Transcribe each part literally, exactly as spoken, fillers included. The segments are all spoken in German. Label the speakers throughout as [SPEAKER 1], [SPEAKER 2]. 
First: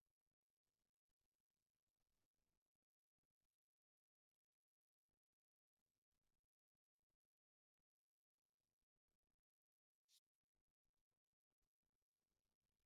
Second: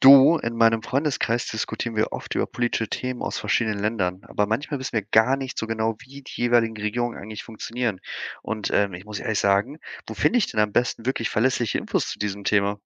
[SPEAKER 1] Du, in meinem Freundeskreis diskutieren wir oft über politische Themen aus verschiedenen Ländern, aber manchmal wissen wir gar nicht so genau, wie die jeweiligen Regierungen eigentlich funktionieren. Und ähm, ich muss ehrlich sagen, wo finde ich denn am besten wirklich verlässliche Infos zu diesem Thema?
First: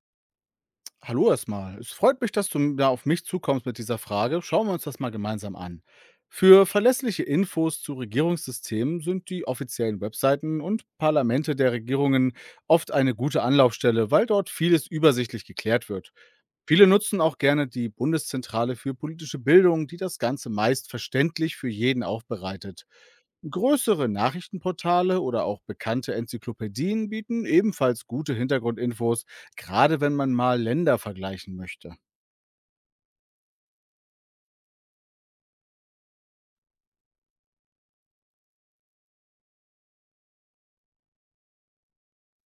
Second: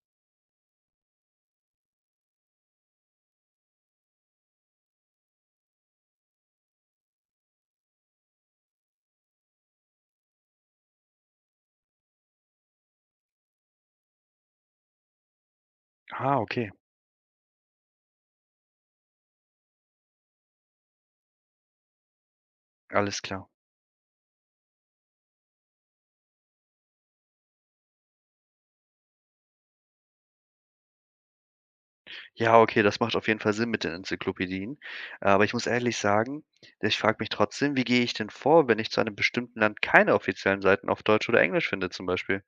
[SPEAKER 2] Hallo erstmal. Es freut mich, dass du da auf mich zukommst mit dieser Frage. Schauen wir uns das mal gemeinsam an. Für verlässliche Infos zu Regierungssystemen sind die offiziellen Webseiten und Parlamente der Regierungen oft eine gute Anlaufstelle, weil dort vieles übersichtlich geklärt wird.
[SPEAKER 1] Ah, okay,
[SPEAKER 2] Viele nutzen auch gerne die Bundeszentrale für politische Bildung, die das Ganze meist verständlich für jeden aufbereitet.
[SPEAKER 1] alles klar.
[SPEAKER 2] Größere Nachrichtenportale oder auch bekannte Enzyklopädien bieten ebenfalls gute Hintergrundinfos, gerade wenn man mal Länder vergleichen möchte.
[SPEAKER 1] Ja, okay, das macht auf jeden Fall Sinn mit den Enzyklopädien. Aber ich muss ehrlich sagen, ich frage mich trotzdem, wie gehe ich denn vor, wenn ich zu einem bestimmten Land keine offiziellen Seiten auf Deutsch oder Englisch finde, zum Beispiel?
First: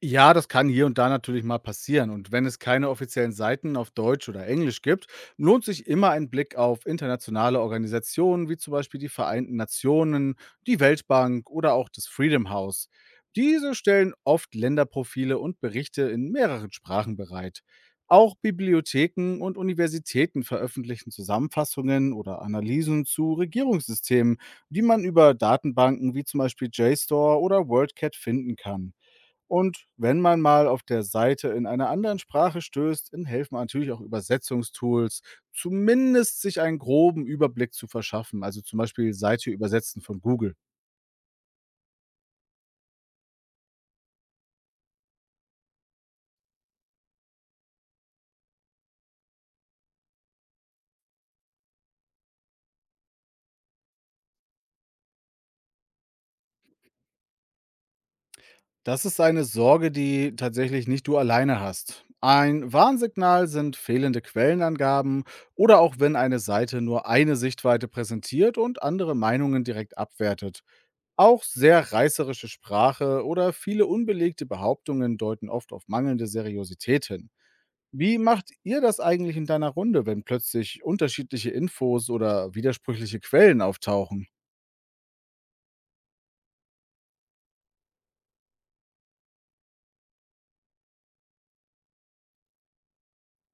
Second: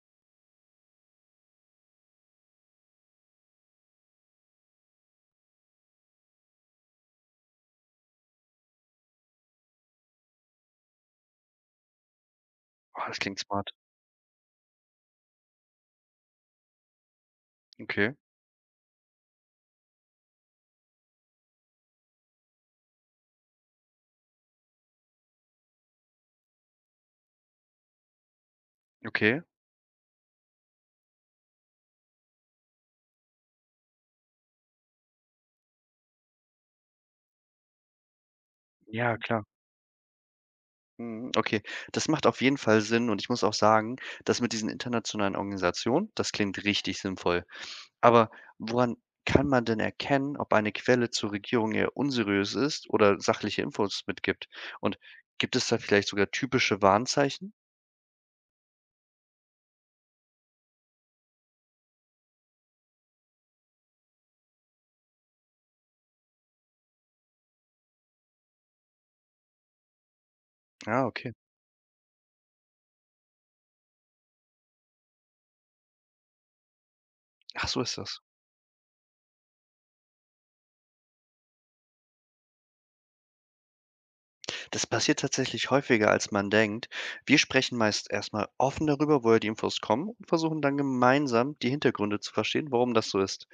[SPEAKER 2] Ja, das kann hier und da natürlich mal passieren. Und wenn es keine offiziellen Seiten auf Deutsch oder Englisch gibt, lohnt sich immer ein Blick auf internationale Organisationen wie zum Beispiel die Vereinten Nationen, die Weltbank oder auch das Freedom House.
[SPEAKER 1] Oh, das klingt smart.
[SPEAKER 2] Diese stellen oft Länderprofile und Berichte in mehreren Sprachen bereit.
[SPEAKER 1] Okay,
[SPEAKER 2] Auch Bibliotheken und Universitäten veröffentlichen Zusammenfassungen oder Analysen zu Regierungssystemen, die man über Datenbanken wie zum Beispiel J S T O R oder WorldCat finden kann.
[SPEAKER 1] okay.
[SPEAKER 2] Und wenn man mal auf der Seite in einer anderen Sprache stößt, dann helfen natürlich auch Übersetzungstools, zumindest sich einen groben Überblick zu verschaffen, also zum Beispiel
[SPEAKER 1] Ja, klar.
[SPEAKER 2] Seite übersetzen von Google.
[SPEAKER 1] Mhm, okay. Das macht auf jeden Fall Sinn und ich muss auch sagen, das mit diesen internationalen Organisationen, das klingt richtig sinnvoll. Aber woran kann man denn erkennen, ob eine Quelle zur Regierung eher unseriös ist oder sachliche Infos mitgibt? Und gibt es da vielleicht sogar typische Warnzeichen?
[SPEAKER 2] Das ist eine Sorge, die tatsächlich nicht du alleine hast. Ein Warnsignal sind fehlende Quellenangaben oder auch wenn eine Seite nur eine Sichtweite präsentiert und andere Meinungen direkt abwertet.
[SPEAKER 1] Ja, okay.
[SPEAKER 2] Auch sehr reißerische Sprache oder viele unbelegte Behauptungen deuten oft auf mangelnde Seriosität hin.
[SPEAKER 1] Ach, so ist
[SPEAKER 2] Wie
[SPEAKER 1] das.
[SPEAKER 2] macht ihr das eigentlich in deiner Runde, wenn plötzlich unterschiedliche Infos oder widersprüchliche Quellen auftauchen?
[SPEAKER 1] Das passiert tatsächlich häufiger, als man denkt. Wir sprechen meist erstmal offen darüber, woher die Infos kommen und versuchen dann gemeinsam die Hintergründe zu verstehen, warum das so ist.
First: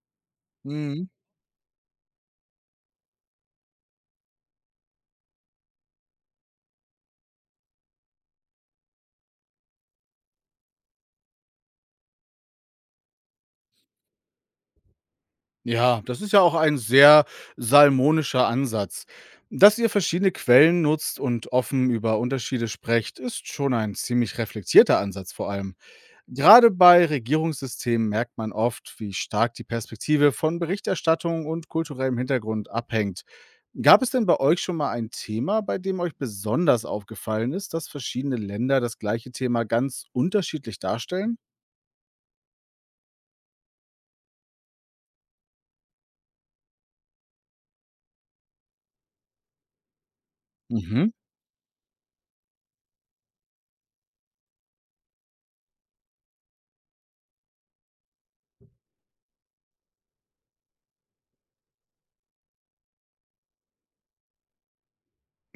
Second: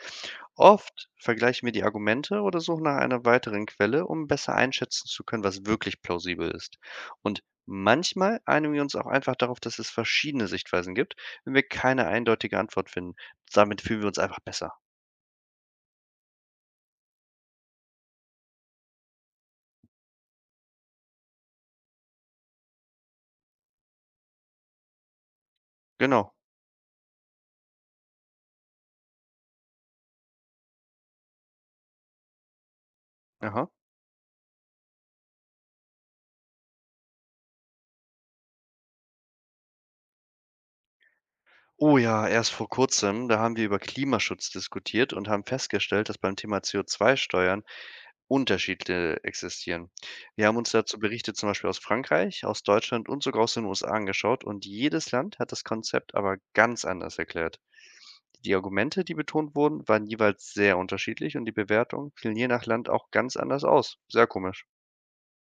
[SPEAKER 1] Oft vergleichen wir die Argumente oder suchen nach einer weiteren Quelle, um besser einschätzen zu können, was wirklich plausibel ist. Und manchmal einigen wir uns auch einfach darauf, dass es verschiedene Sichtweisen gibt, wenn wir keine eindeutige Antwort finden. Damit fühlen wir uns einfach besser.
[SPEAKER 2] Ja, das ist ja auch ein sehr salmonischer Ansatz. Dass ihr verschiedene Quellen nutzt und offen über Unterschiede sprecht, ist schon ein ziemlich reflektierter Ansatz vor allem.
[SPEAKER 1] Genau.
[SPEAKER 2] Gerade bei Regierungssystemen merkt man oft, wie stark die Perspektive von Berichterstattung und kulturellem Hintergrund abhängt.
[SPEAKER 1] Aha.
[SPEAKER 2] Gab es denn bei euch schon mal ein Thema, bei dem euch besonders aufgefallen ist, dass verschiedene Länder das gleiche Thema ganz unterschiedlich darstellen?
[SPEAKER 1] Oh ja, erst vor kurzem, da haben wir über Klimaschutz diskutiert und haben festgestellt, dass beim Thema C O zwei-Steuern Unterschiede existieren. Wir haben uns dazu
[SPEAKER 2] Mhm.
[SPEAKER 1] Berichte zum Beispiel aus Frankreich, aus Deutschland und sogar aus den U S A angeschaut und jedes Land hat das Konzept aber ganz anders erklärt. Die Argumente, die betont wurden, waren jeweils sehr unterschiedlich und die Bewertungen fielen je nach Land auch ganz anders aus. Sehr komisch.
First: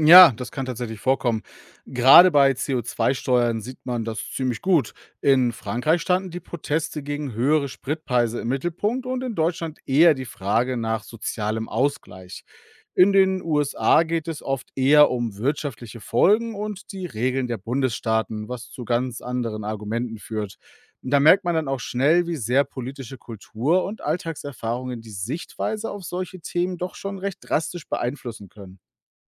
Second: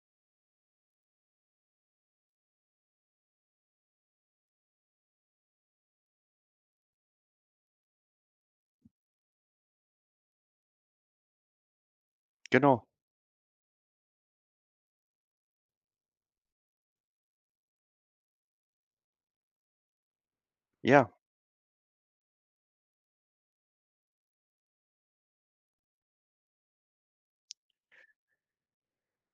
[SPEAKER 2] Ja, das kann tatsächlich vorkommen. Gerade bei C O zwei Steuern sieht man das ziemlich gut. In Frankreich standen die Proteste gegen höhere Spritpreise im Mittelpunkt und in Deutschland eher die Frage nach sozialem Ausgleich.
[SPEAKER 1] Genau.
[SPEAKER 2] In den U S A geht es oft eher um wirtschaftliche Folgen und die Regeln der Bundesstaaten, was zu ganz anderen Argumenten führt.
[SPEAKER 1] Ja,
[SPEAKER 2] Und da merkt man dann auch schnell, wie sehr politische Kultur und Alltagserfahrungen die Sichtweise auf solche Themen doch schon recht drastisch beeinflussen können.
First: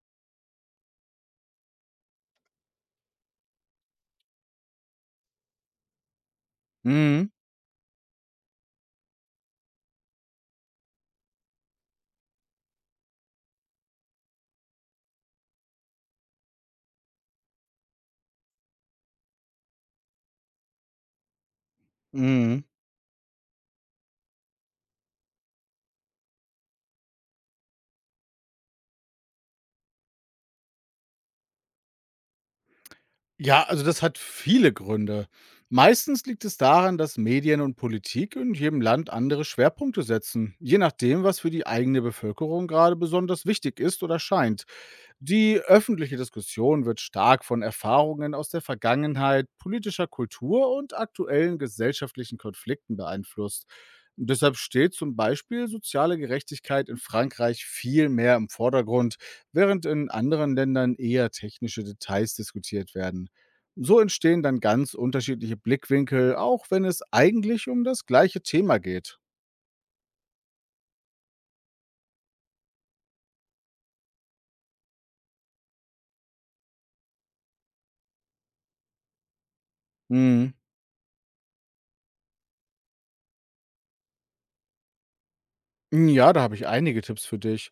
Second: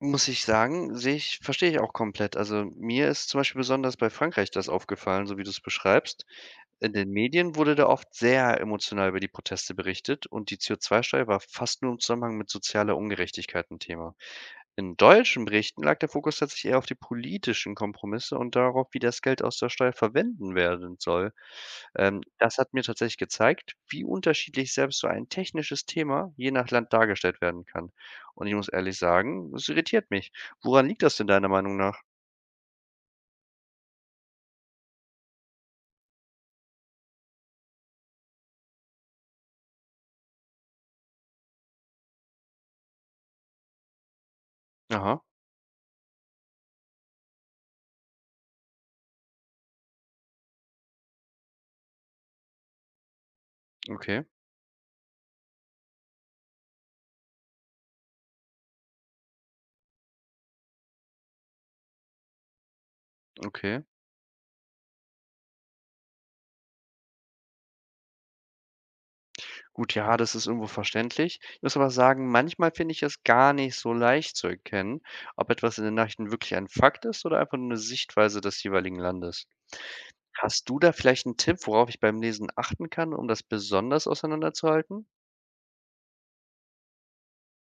[SPEAKER 1] muss ich sagen, sehe ich, verstehe ich auch komplett. Also mir ist zum Beispiel besonders bei Frankreich das aufgefallen, so wie du es beschreibst. In den
[SPEAKER 2] Mhm.
[SPEAKER 1] Medien wurde da oft sehr emotional über die Proteste berichtet und die C O zwei-Steuer war fast nur im Zusammenhang mit sozialer Ungerechtigkeit 'n Thema. In deutschen Berichten lag der Fokus tatsächlich eher auf die politischen Kompromisse und darauf, wie das Geld aus der Steuer verwenden werden soll. Ähm, das
[SPEAKER 2] Mhm.
[SPEAKER 1] hat mir tatsächlich gezeigt, wie unterschiedlich selbst so ein technisches Thema je nach Land dargestellt werden kann. Und ich muss ehrlich sagen, es irritiert mich. Woran liegt das denn deiner Meinung nach?
[SPEAKER 2] Ja, also das hat viele Gründe. Meistens liegt es daran, dass Medien und Politik in jedem Land andere Schwerpunkte setzen, je nachdem, was für die eigene Bevölkerung gerade besonders wichtig ist oder scheint.
[SPEAKER 1] Aha,
[SPEAKER 2] Die öffentliche Diskussion wird stark von Erfahrungen aus der Vergangenheit, politischer Kultur und aktuellen gesellschaftlichen Konflikten beeinflusst.
[SPEAKER 1] okay,
[SPEAKER 2] Und deshalb steht zum Beispiel soziale Gerechtigkeit in Frankreich viel mehr im Vordergrund, während in anderen Ländern eher technische Details diskutiert werden.
[SPEAKER 1] okay.
[SPEAKER 2] So entstehen dann ganz unterschiedliche Blickwinkel, auch wenn es eigentlich um das gleiche Thema geht.
[SPEAKER 1] Gut, ja, das ist irgendwo verständlich. Ich muss aber sagen, manchmal finde ich es gar nicht so leicht zu erkennen, ob etwas in den Nachrichten wirklich ein Fakt ist oder einfach nur 'ne Sichtweise des jeweiligen Landes.
[SPEAKER 2] Hm.
[SPEAKER 1] Hast du da vielleicht einen Tipp, worauf ich beim Lesen achten kann, um das besonders auseinanderzuhalten?
[SPEAKER 2] Ja, da habe ich einige Tipps für dich.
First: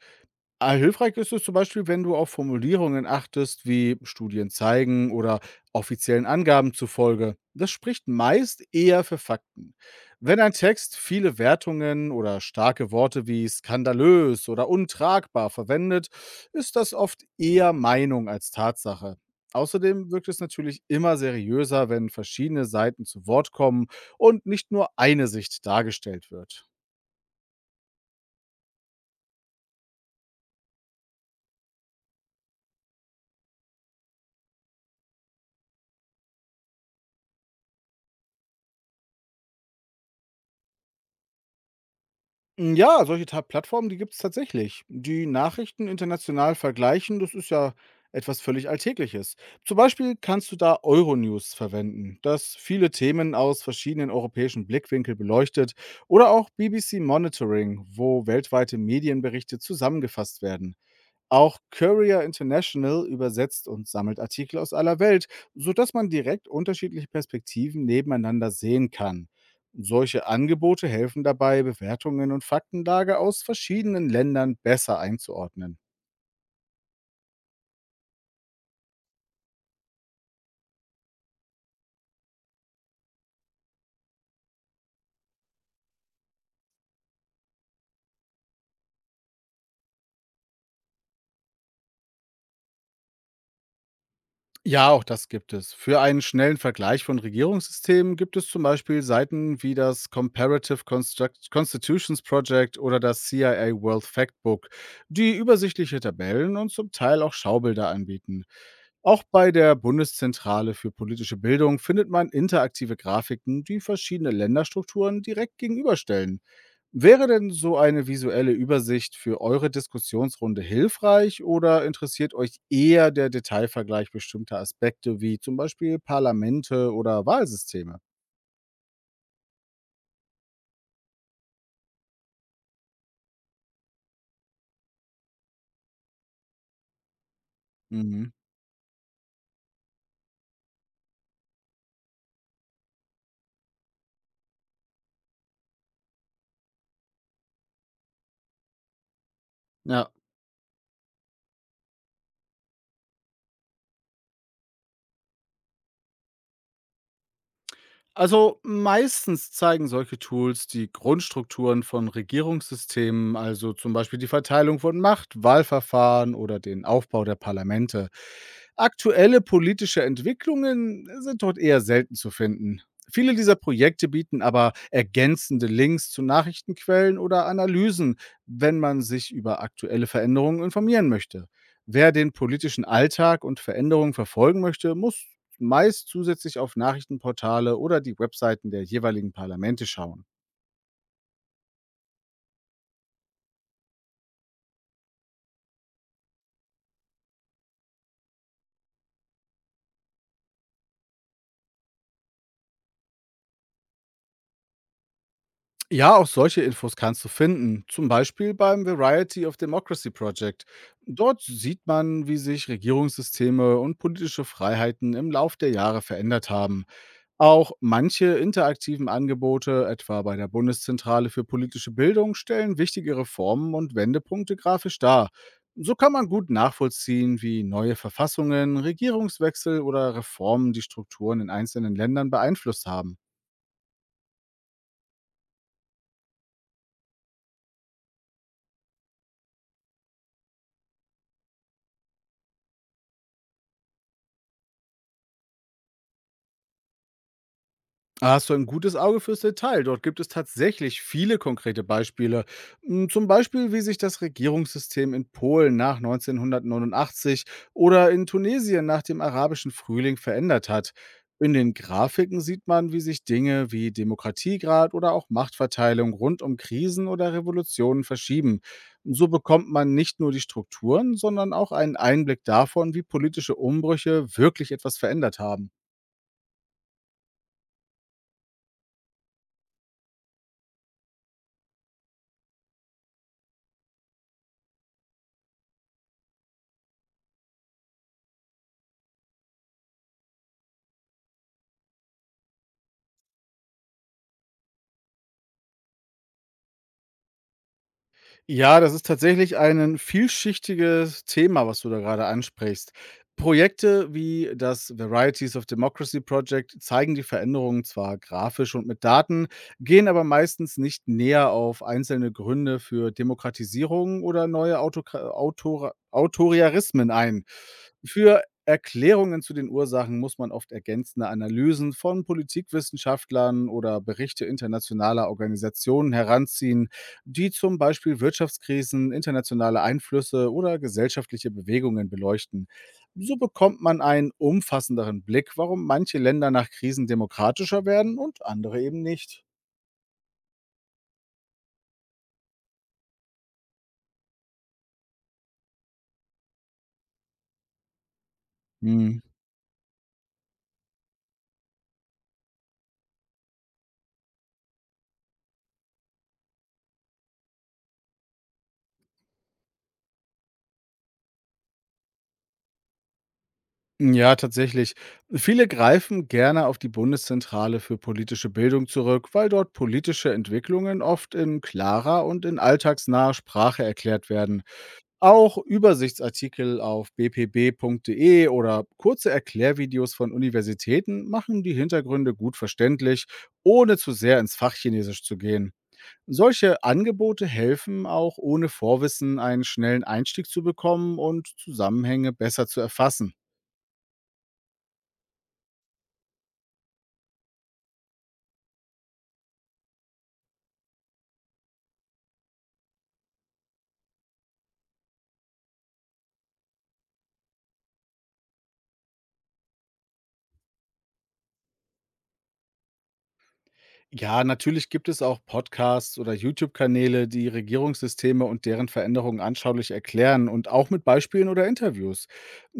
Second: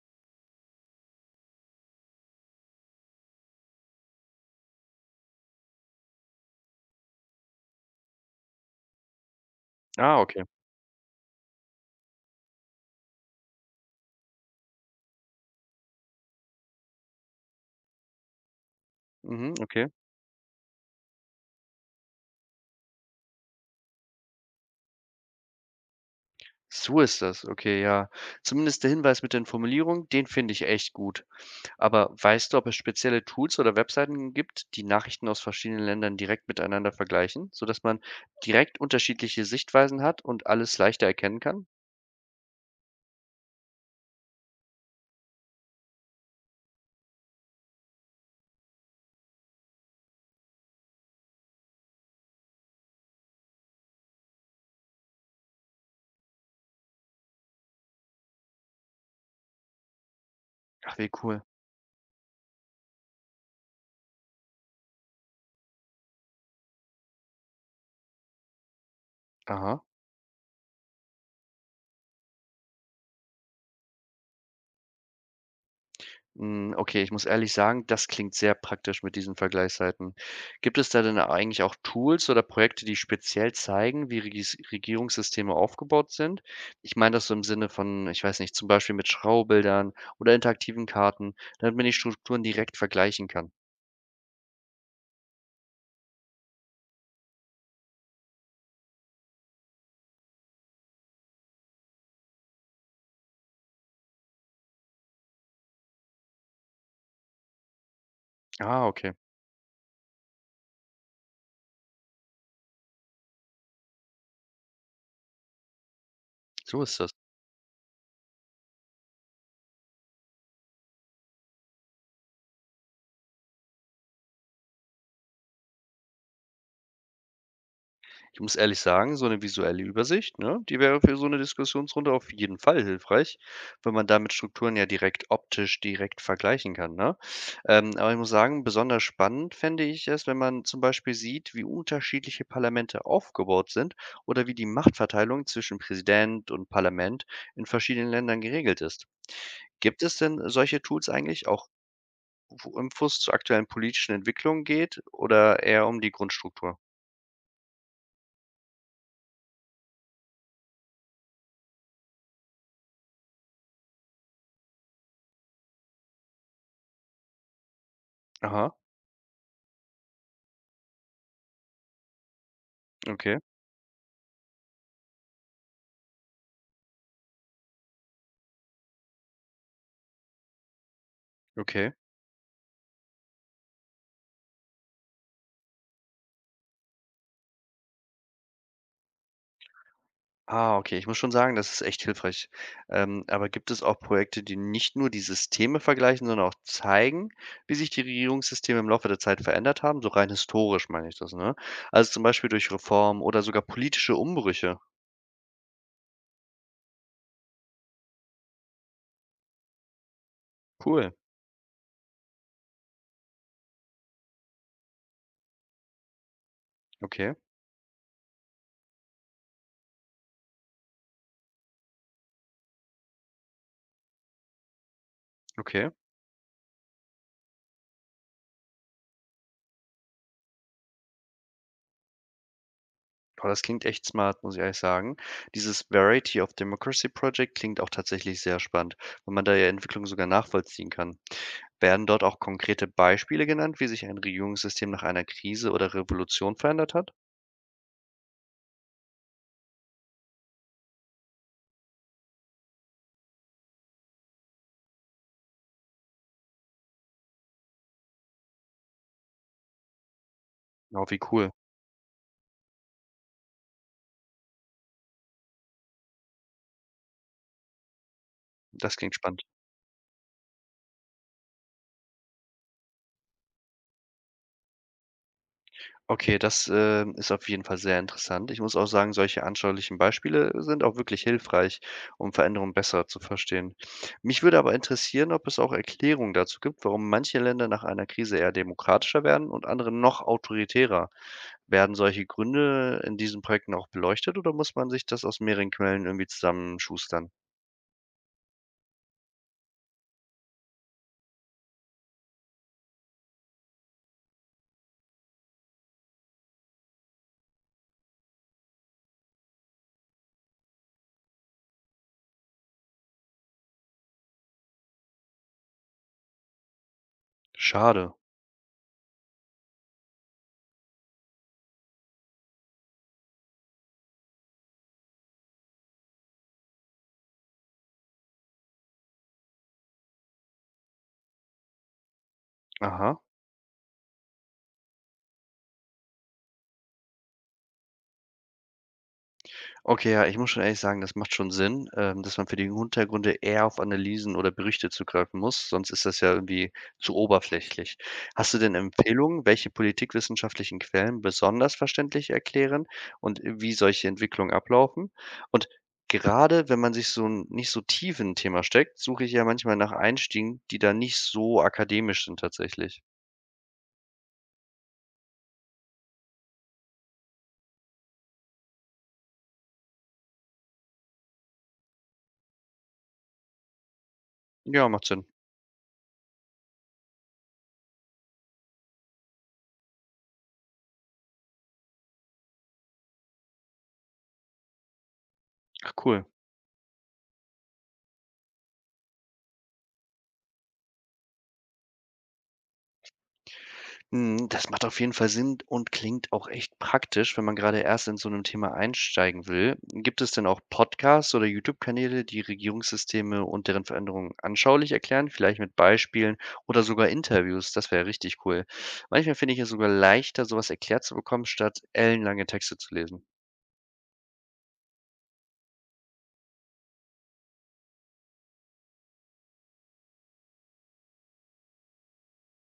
[SPEAKER 2] Ah, hilfreich ist es zum Beispiel, wenn du auf Formulierungen achtest, wie Studien zeigen oder offiziellen Angaben zufolge. Das spricht meist eher für Fakten.
[SPEAKER 1] Ah,
[SPEAKER 2] Wenn
[SPEAKER 1] okay.
[SPEAKER 2] ein Text viele Wertungen oder starke Worte wie skandalös oder untragbar verwendet, ist das oft eher Meinung als Tatsache.
[SPEAKER 1] Mhm, okay.
[SPEAKER 2] Außerdem wirkt es natürlich immer seriöser, wenn verschiedene Seiten zu Wort kommen und nicht nur eine Sicht dargestellt wird.
[SPEAKER 1] So ist das. Okay, ja. Zumindest der Hinweis mit den Formulierungen, den finde ich echt gut. Aber weißt du, ob es spezielle Tools oder Webseiten gibt, die Nachrichten aus verschiedenen Ländern direkt miteinander vergleichen, sodass man direkt unterschiedliche Sichtweisen hat und alles leichter erkennen kann?
[SPEAKER 2] Hm, ja, solche Ta Plattformen, die gibt es tatsächlich, die Nachrichten international vergleichen. Das ist ja etwas völlig Alltägliches. Zum Beispiel kannst du da Euronews verwenden, das viele Themen aus verschiedenen europäischen Blickwinkeln beleuchtet, oder auch B B C Monitoring, wo weltweite Medienberichte zusammengefasst werden.
[SPEAKER 1] Ach, wie cool.
[SPEAKER 2] Auch Courier International übersetzt und sammelt Artikel aus aller Welt, sodass man direkt unterschiedliche Perspektiven nebeneinander sehen kann.
[SPEAKER 1] Aha.
[SPEAKER 2] Solche Angebote helfen dabei, Bewertungen und Faktenlage aus verschiedenen Ländern besser einzuordnen.
[SPEAKER 1] Hm, okay, ich muss ehrlich sagen, das klingt sehr praktisch mit diesen Vergleichsseiten. Gibt es da denn eigentlich auch Tools oder Projekte, die speziell zeigen, wie Regis Regierungssysteme aufgebaut sind? Ich meine das so im Sinne von, ich weiß nicht, zum Beispiel mit Schraubildern oder interaktiven Karten, damit man die Strukturen direkt vergleichen kann.
[SPEAKER 2] Ja, auch das gibt es. Für einen schnellen Vergleich von Regierungssystemen gibt es zum Beispiel Seiten wie das Comparative Construct Constitutions Project oder das C I A World Factbook, die übersichtliche Tabellen und zum Teil auch Schaubilder anbieten.
[SPEAKER 1] Ah, okay.
[SPEAKER 2] Auch bei der Bundeszentrale für politische Bildung findet man interaktive Grafiken, die verschiedene Länderstrukturen direkt gegenüberstellen.
[SPEAKER 1] So ist das.
[SPEAKER 2] Wäre denn so eine visuelle Übersicht für eure Diskussionsrunde hilfreich oder interessiert euch eher der Detailvergleich bestimmter Aspekte wie zum Beispiel Parlamente oder Wahlsysteme?
[SPEAKER 1] Ich muss ehrlich sagen, so eine visuelle Übersicht, ne, die wäre für so eine Diskussionsrunde auf jeden Fall hilfreich, weil man damit Strukturen ja direkt optisch direkt vergleichen kann, ne? Ähm, aber ich muss
[SPEAKER 2] Mhm.
[SPEAKER 1] sagen, besonders spannend fände ich es, wenn man zum Beispiel sieht, wie unterschiedliche Parlamente aufgebaut sind oder wie die Machtverteilung zwischen Präsident und Parlament in verschiedenen Ländern geregelt ist. Gibt
[SPEAKER 2] Ja.
[SPEAKER 1] es denn solche Tools eigentlich auch, wo Infos zu aktuellen politischen Entwicklungen geht oder eher um die Grundstruktur?
[SPEAKER 2] Also meistens zeigen solche Tools die Grundstrukturen von Regierungssystemen, also zum Beispiel die Verteilung von Macht, Wahlverfahren oder den Aufbau der Parlamente.
[SPEAKER 1] Aha,
[SPEAKER 2] Aktuelle politische Entwicklungen sind dort eher selten zu finden. Viele
[SPEAKER 1] okay.
[SPEAKER 2] dieser Projekte bieten aber ergänzende Links zu Nachrichtenquellen oder Analysen, wenn man sich über aktuelle Veränderungen informieren möchte.
[SPEAKER 1] Okay.
[SPEAKER 2] Wer den politischen Alltag und Veränderungen verfolgen möchte, muss meist zusätzlich auf Nachrichtenportale oder die Webseiten der jeweiligen Parlamente schauen.
[SPEAKER 1] Ah, okay. Ich muss schon sagen, das ist echt hilfreich. Ähm, aber gibt es auch Projekte, die nicht nur die Systeme vergleichen, sondern auch zeigen, wie sich die Regierungssysteme im Laufe der Zeit verändert haben? So rein historisch meine ich das, ne? Also zum Beispiel durch Reformen oder sogar politische Umbrüche.
[SPEAKER 2] Ja, auch solche Infos kannst du finden, zum Beispiel beim Variety of Democracy Project.
[SPEAKER 1] Cool.
[SPEAKER 2] Dort sieht man, wie sich Regierungssysteme und politische Freiheiten im Lauf der Jahre verändert haben.
[SPEAKER 1] Okay,
[SPEAKER 2] Auch manche interaktiven Angebote, etwa bei der Bundeszentrale für politische Bildung, stellen wichtige Reformen und Wendepunkte grafisch dar.
[SPEAKER 1] okay.
[SPEAKER 2] So kann man gut nachvollziehen, wie neue Verfassungen, Regierungswechsel oder Reformen die Strukturen in einzelnen Ländern beeinflusst haben.
[SPEAKER 1] Boah, das klingt echt smart, muss ich ehrlich sagen. Dieses Variety of Democracy Project klingt auch tatsächlich sehr spannend, weil man da ja Entwicklung sogar nachvollziehen kann. Werden dort auch konkrete Beispiele genannt, wie sich ein Regierungssystem nach einer Krise oder Revolution verändert hat?
[SPEAKER 2] Da hast du ein gutes Auge fürs Detail. Dort gibt es tatsächlich viele konkrete Beispiele. M, Zum Beispiel, wie sich das Regierungssystem in Polen nach neunzehnhundertneunundachtzig oder in Tunesien nach dem arabischen Frühling verändert hat.
[SPEAKER 1] Oh, wie cool.
[SPEAKER 2] In den Grafiken sieht man, wie sich Dinge wie Demokratiegrad oder auch Machtverteilung rund um Krisen oder Revolutionen verschieben.
[SPEAKER 1] Das klingt
[SPEAKER 2] So
[SPEAKER 1] spannend.
[SPEAKER 2] bekommt man nicht nur die Strukturen, sondern auch einen Einblick davon, wie politische Umbrüche wirklich etwas verändert haben.
[SPEAKER 1] Okay, das, ähm, ist auf jeden Fall sehr interessant. Ich muss auch sagen, solche anschaulichen Beispiele sind auch wirklich hilfreich, um Veränderungen besser zu verstehen. Mich würde aber interessieren, ob es auch Erklärungen dazu gibt, warum manche Länder nach einer Krise eher demokratischer werden und andere noch autoritärer. Werden solche Gründe in diesen Projekten auch beleuchtet oder muss man sich das aus mehreren Quellen irgendwie zusammenschustern?
[SPEAKER 2] Ja, das ist tatsächlich ein vielschichtiges Thema, was du da gerade ansprichst. Projekte wie das Varieties of Democracy Project zeigen die Veränderungen zwar grafisch und mit Daten, gehen aber meistens nicht näher auf einzelne Gründe für Demokratisierung oder neue Autokra Autora Autoriarismen ein.
[SPEAKER 1] Schade.
[SPEAKER 2] Für Erklärungen zu den Ursachen muss man oft ergänzende Analysen von Politikwissenschaftlern oder Berichte internationaler Organisationen heranziehen, die zum Beispiel Wirtschaftskrisen, internationale Einflüsse oder gesellschaftliche Bewegungen beleuchten.
[SPEAKER 1] Aha.
[SPEAKER 2] So bekommt man einen umfassenderen Blick, warum manche Länder nach Krisen demokratischer werden und andere eben nicht.
[SPEAKER 1] Okay, ja, ich muss schon ehrlich sagen, das macht schon Sinn, ähm, dass man für die Hintergründe eher auf Analysen oder Berichte zugreifen muss, sonst ist das ja irgendwie zu oberflächlich. Hast du denn
[SPEAKER 2] Hm.
[SPEAKER 1] Empfehlungen, welche politikwissenschaftlichen Quellen besonders verständlich erklären und wie solche Entwicklungen ablaufen? Und gerade wenn man sich so n- nicht so tief in ein Thema steckt, suche ich ja manchmal nach Einstiegen, die da nicht so akademisch sind tatsächlich.
[SPEAKER 2] Ja, tatsächlich. Viele greifen gerne auf die Bundeszentrale für politische Bildung zurück, weil dort politische Entwicklungen oft in klarer und in alltagsnaher Sprache erklärt werden.
[SPEAKER 1] Ja, macht Sinn.
[SPEAKER 2] Auch Übersichtsartikel auf bpb.de oder kurze Erklärvideos von Universitäten machen die Hintergründe gut verständlich, ohne zu sehr ins Fachchinesisch zu gehen.
[SPEAKER 1] Ach, cool.
[SPEAKER 2] Solche Angebote helfen auch ohne Vorwissen einen schnellen Einstieg zu bekommen und Zusammenhänge besser zu erfassen.
[SPEAKER 1] Mhm, das macht auf jeden Fall Sinn und klingt auch echt praktisch, wenn man gerade erst in so einem Thema einsteigen will. Gibt es denn auch Podcasts oder YouTube-Kanäle, die Regierungssysteme und deren Veränderungen anschaulich erklären, vielleicht mit Beispielen oder sogar Interviews? Das wäre ja richtig cool. Manchmal finde ich es sogar leichter, sowas erklärt zu bekommen, statt ellenlange Texte zu lesen.
[SPEAKER 2] Ja, natürlich gibt es auch Podcasts oder YouTube-Kanäle, die Regierungssysteme und deren Veränderungen anschaulich erklären und auch mit Beispielen oder Interviews.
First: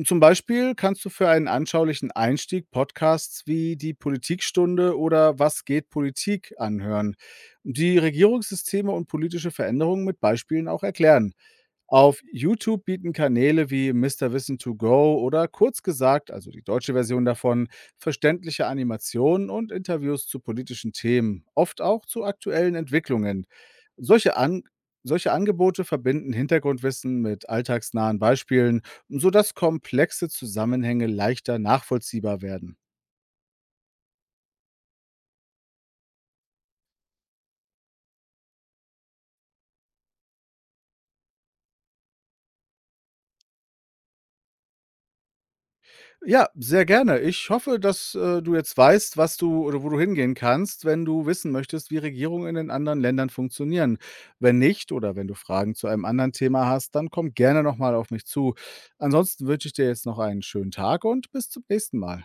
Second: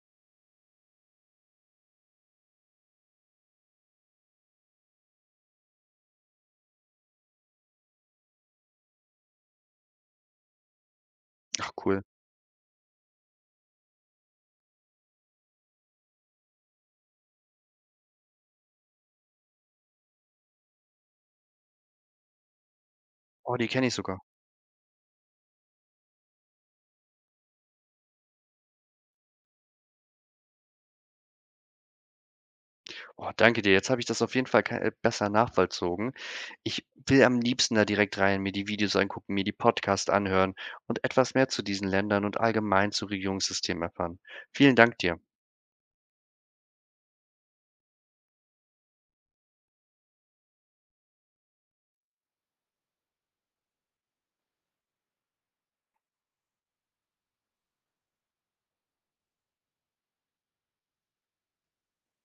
[SPEAKER 2] Zum Beispiel kannst du für einen anschaulichen Einstieg Podcasts wie die Politikstunde oder Was geht Politik anhören, die Regierungssysteme und politische Veränderungen mit Beispielen auch erklären.
[SPEAKER 1] Ach cool.
[SPEAKER 2] Auf YouTube bieten Kanäle wie Mister Wissen to Go oder kurz gesagt, also die deutsche Version davon, verständliche Animationen und Interviews zu politischen Themen, oft auch zu aktuellen Entwicklungen.
[SPEAKER 1] Oh, die kenne ich sogar.
[SPEAKER 2] Solche, An Solche Angebote verbinden Hintergrundwissen mit alltagsnahen Beispielen, sodass komplexe Zusammenhänge leichter nachvollziehbar werden.
[SPEAKER 1] Oh, danke dir. Jetzt habe ich das auf jeden Fall kei besser nachvollzogen. Ich will am liebsten da direkt rein, mir die Videos angucken, mir die Podcasts anhören und etwas mehr zu diesen Ländern und allgemein zu Regierungssystemen erfahren. Vielen Dank dir.
[SPEAKER 2] Ja, sehr gerne. Ich hoffe, dass, äh, du jetzt weißt, was du oder wo du hingehen kannst, wenn du wissen möchtest, wie Regierungen in den anderen Ländern funktionieren. Wenn nicht oder wenn du Fragen zu einem anderen Thema hast, dann komm gerne noch mal auf mich zu. Ansonsten wünsche ich dir jetzt noch einen schönen Tag und bis zum nächsten Mal.